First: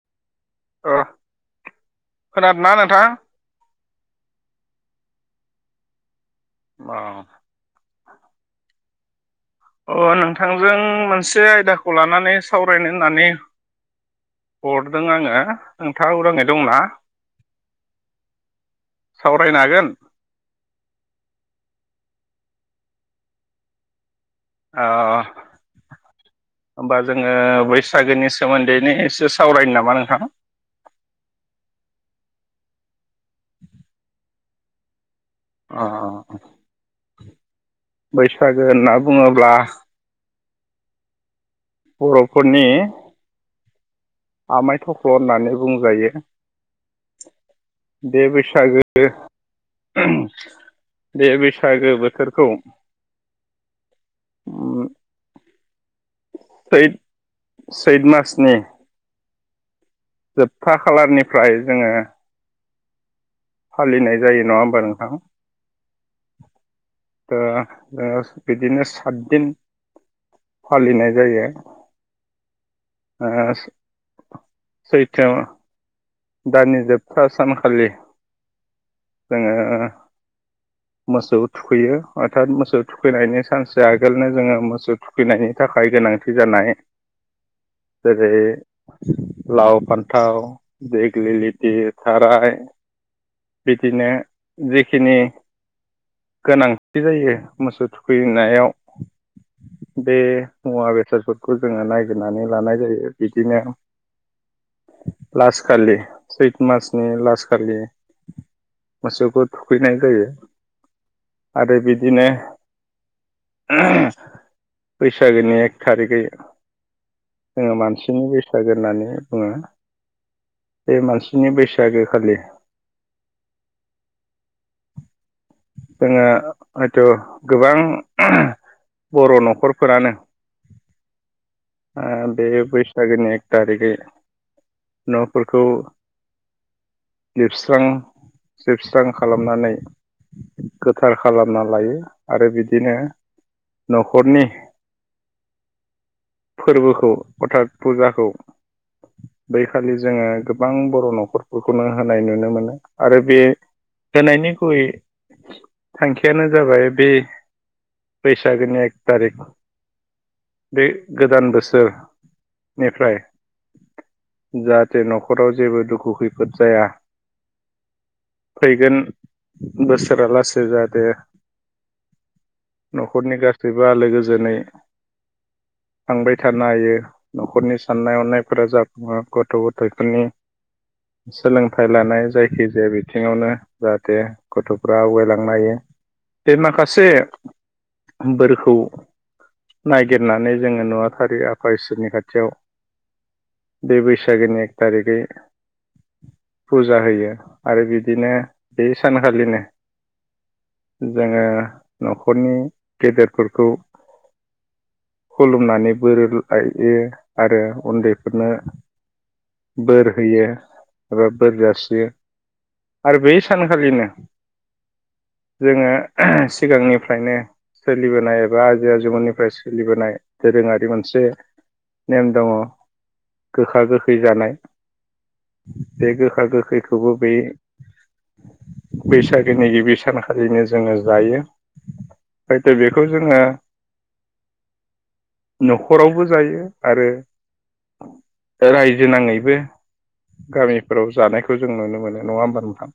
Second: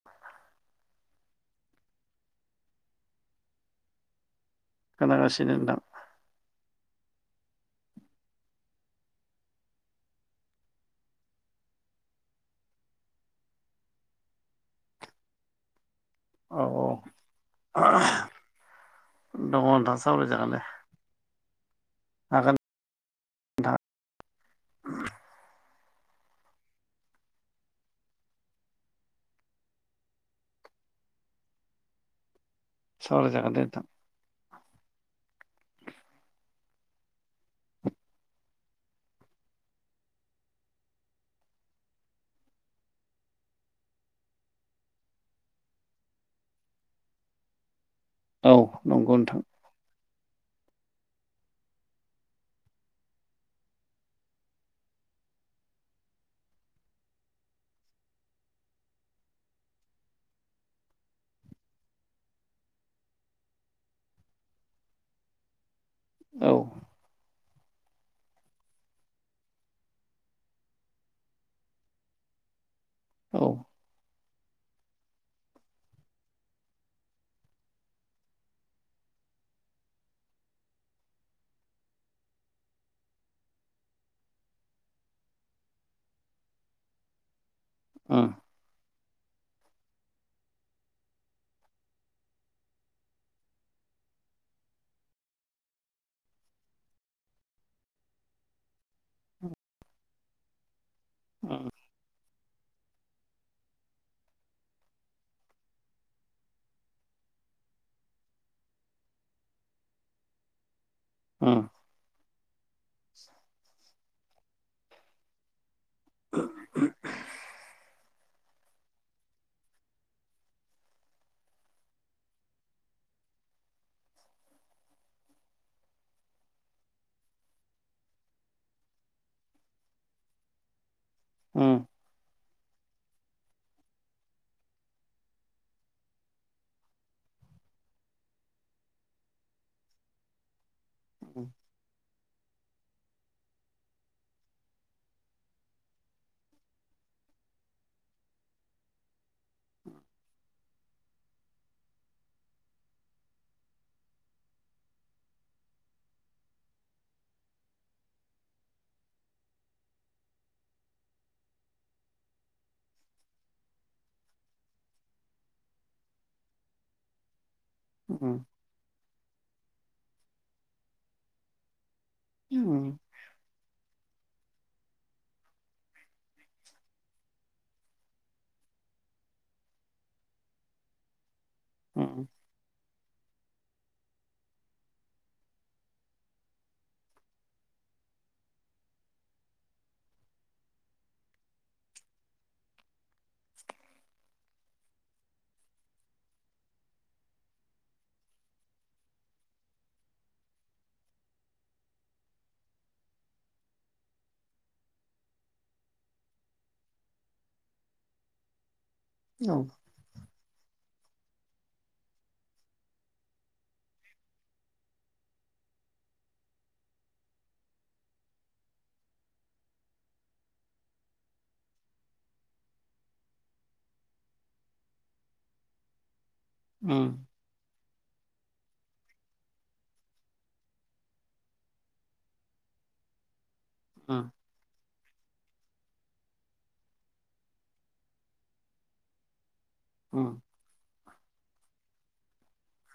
[inaudible] ओ खोनादोंना नोंथां खोनागासिनो नोंथां औ अ नोंथांजों मोनसे आयदाखौ लानानै सावरायनो होननानै हरदों आङो नोंथाङा उदाङै औ दंना औ सावरायनो दङ हागोन नोंथां सावराय जागोन दे हागोन नोंथां औ होमबा जोङो बैसागोनि सोमोन्दैनो एसे सावरायनो नामा नोंथां सावराय जागोन दे नोंथां अ बैसागो होनना बुङोब्ला बर'फोरनि आमाय थख्ल' होननानै बुंजायो दे औ बैसागो नंगौ नोंथां दे बैसागो बोथोरखौ उम सैत सैत मासनि जोबथा खालारनिफ्राय जोङो फालिनाय जायो नङा होमबा नोंथां औ ओ ओ बिदिनो सातदिन फालिनाय जायो ओ औ सैथाम दाननि जोबथा सानखालि जोङो मोसौ थुखैयो अर्थात मोसौ थुखैनायनि सानसे आगोलनो जोङो मोसौ फैनायनि थाखाय गोनांथि जानाय जेरै उम लाव फान्थाव दिग्लि लिथि थाराय बिदिनो जेखिनि गोनांथि जायो मोसौ थुखैनायाव बे मुवा बेसादफोरखौ उम जोङो नायगिरनानै लानाय जायो बिदिनो लास खालि सैत मासनि लास खालि मोसौखौ थुखैनाय जायो आरो बिदिनो बैसागोनि थारिखै जोङो मानसिनि बैसागो होननानै बुङो बे मानसिनि बैसागो खालि जोङो हयथ' गोबां बर' न'खरफोरानो उम ओ बे बैसागोनि एक थारिखै न'फोरखौ लोबस्रां सिबस्रां खालामनानै गोथार उम खालामना लायो आरो बिदिनो न'खरनि फोरबोखौ अर्थात फुजाखौ बैखालि जोङो गोबां बर' न'खरफोरखौनो होनाय नुनो मोनो आरो बे होनायनि गुबयै थांखियानो जाबाय बे बैसागोनि एक थारिख बे गोदान बोसोरनिफ्राय जाहाथे न'खराव जेबो दुखु खैफोद जाया ओम फैगोन बोसोरा लासै जादो उम न'खरनि गासैबो आलो गोजोनै थांबाय थानो हायो न'खरनि साननाय हनायफोरा जाफुङा गथ' गथायफोरनि सोलोंथाइ लानाय जाय खि जाया बिथिङावनो जाहाथे गथ'फ्रा आवगायलांनो हायो बे माखासे बोरखौ नायगिरनानै जोङो नुवाथारि आफा इसोरनि खाथियाव बे बैसागोनि एक तारिगै फुजा होयो आरो बिदिनो बे सानखालिनो जोङो न'खरनि गेदेरफोरखौ खुलुमनानै बोर लायो आरो उन्दैफोरनो औ बोर होयो एबा बोर जासियो आरो बै सानखालिनो जोङो सिगांनिफ्रायनो सोलिबोनाय एबा आजै आजौमोननि फोर सोलिबोनाय दोरोङारि मोनसे नेम दङ' गोखा गोखै जानाय बे गोखा उम गोखैखौबो बे बैसागोनि गिबि सानखालिनो जोङो जायो हयथ' बेखौ जोङो उम न'खरावबो जायो आरो रायजो नाङैबो उम गामिफोराव जानायखौ जों नुनो मोनो नङा होमबा नोंथां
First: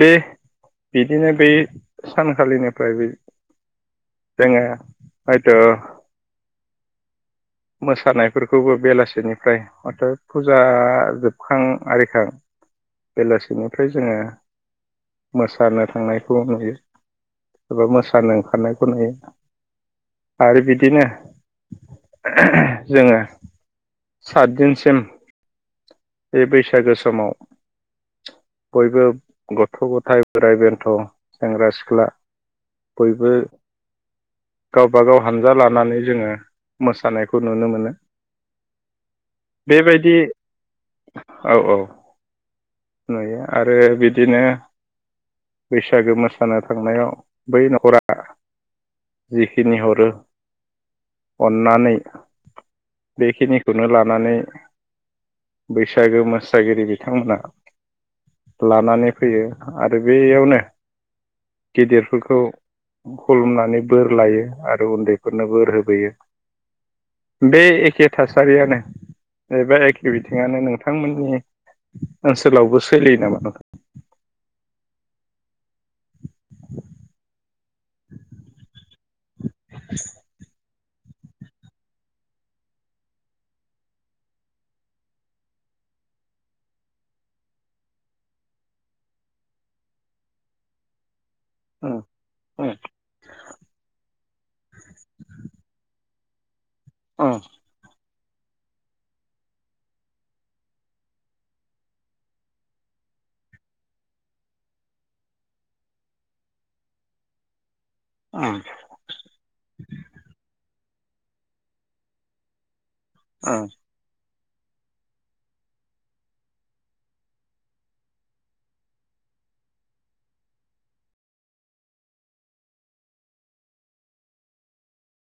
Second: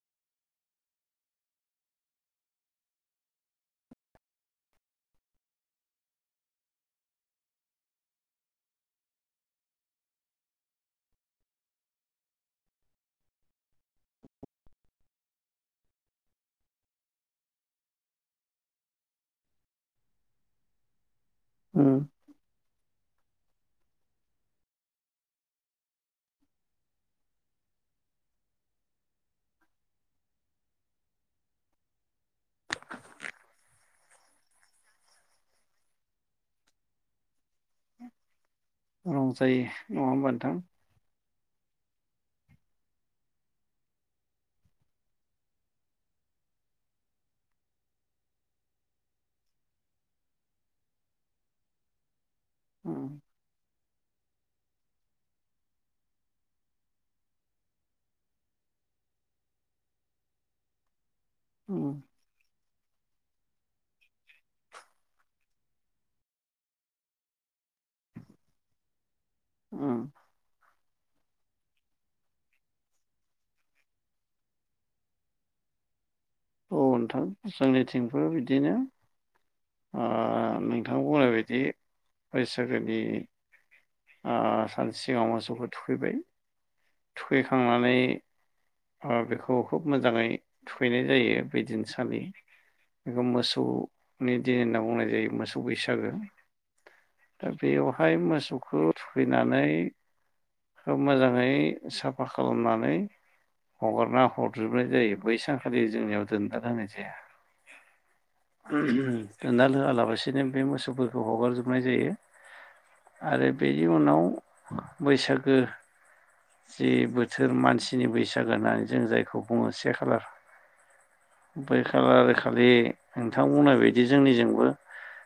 दे बिदिनो बे सान खालिनिफ्राय बे जोङो हयथ' मोसानायफोरखौबो बेलासिनिफ्राय हथ' फुजा जोबखां आरिखां बेलासिनिफ्राय जोङो मोसानो थांनायखौ नुयो एबा मोसानो ओंखारनायखौ नुयो आरो बिदिनो उम जोङो सात दिनसिम बे बैसागो समाव बयबो गथ' गथाय बोराइ बेन्थ' सेंग्रा सिख्ला बयबो गावबा गाव हानजा लानानै जोङो मोसानायखौ नुनो मोनो। रंजायो नङा बेबायदि होमबा नोंथां? औ औ नुयो आरो बिदिनो बैसागो मोसानो थांनायाव बै न'खरा जिखिनि हरो अन्नानै उम बेखिनिखौनो लानानै बैसागो मोसागिरि बिथांमोनहा लानानै फैयो आरो बेयावनो उम गेदेरफोरखौ खुलुमनानै बोर लायो आरो उन्दैफोरनो बोर होबोयो बे एखे थासारियानो ओ- बे उम एखे बिथिङानो नोंथांमोननि ओनसोलावबो सोलियो नामा? अ- नोंथां जोंनिथिंबो बिदिनो [unintelligible] ओं- नोंथां बुंनाय बायदि बैसागोनि ओ- सानसे सिगाङाव मोसौखौ थुखैबाय थुखैखांनानै ओ- बेखौ खुब मोजाङै थुखैनाय जायो। बेदिनसालि बेखौ मोसौ नि दिन होनना बुंनाय जायो मोसौ बैसागो दा बेयावहाय मोसौ खौ- थुखैनानै मोजाङै साफा खालामनानै हगारना हरजोबनाय जायो बैसानखालि जोंनियाव दोनदार होनाय जाया। उम- गदाल होयालासिनो बे मोसौफोरखौ हगारजोबनाय जायो। आरो नोंथां? बेनि उनाव बैसागो जे बोथोर मानसिनि बैसागो होननानै जों जायखौ बुङो से खालार बेै खालार खालि नोंथां बुंनाय बायदि जोंनिजोंबो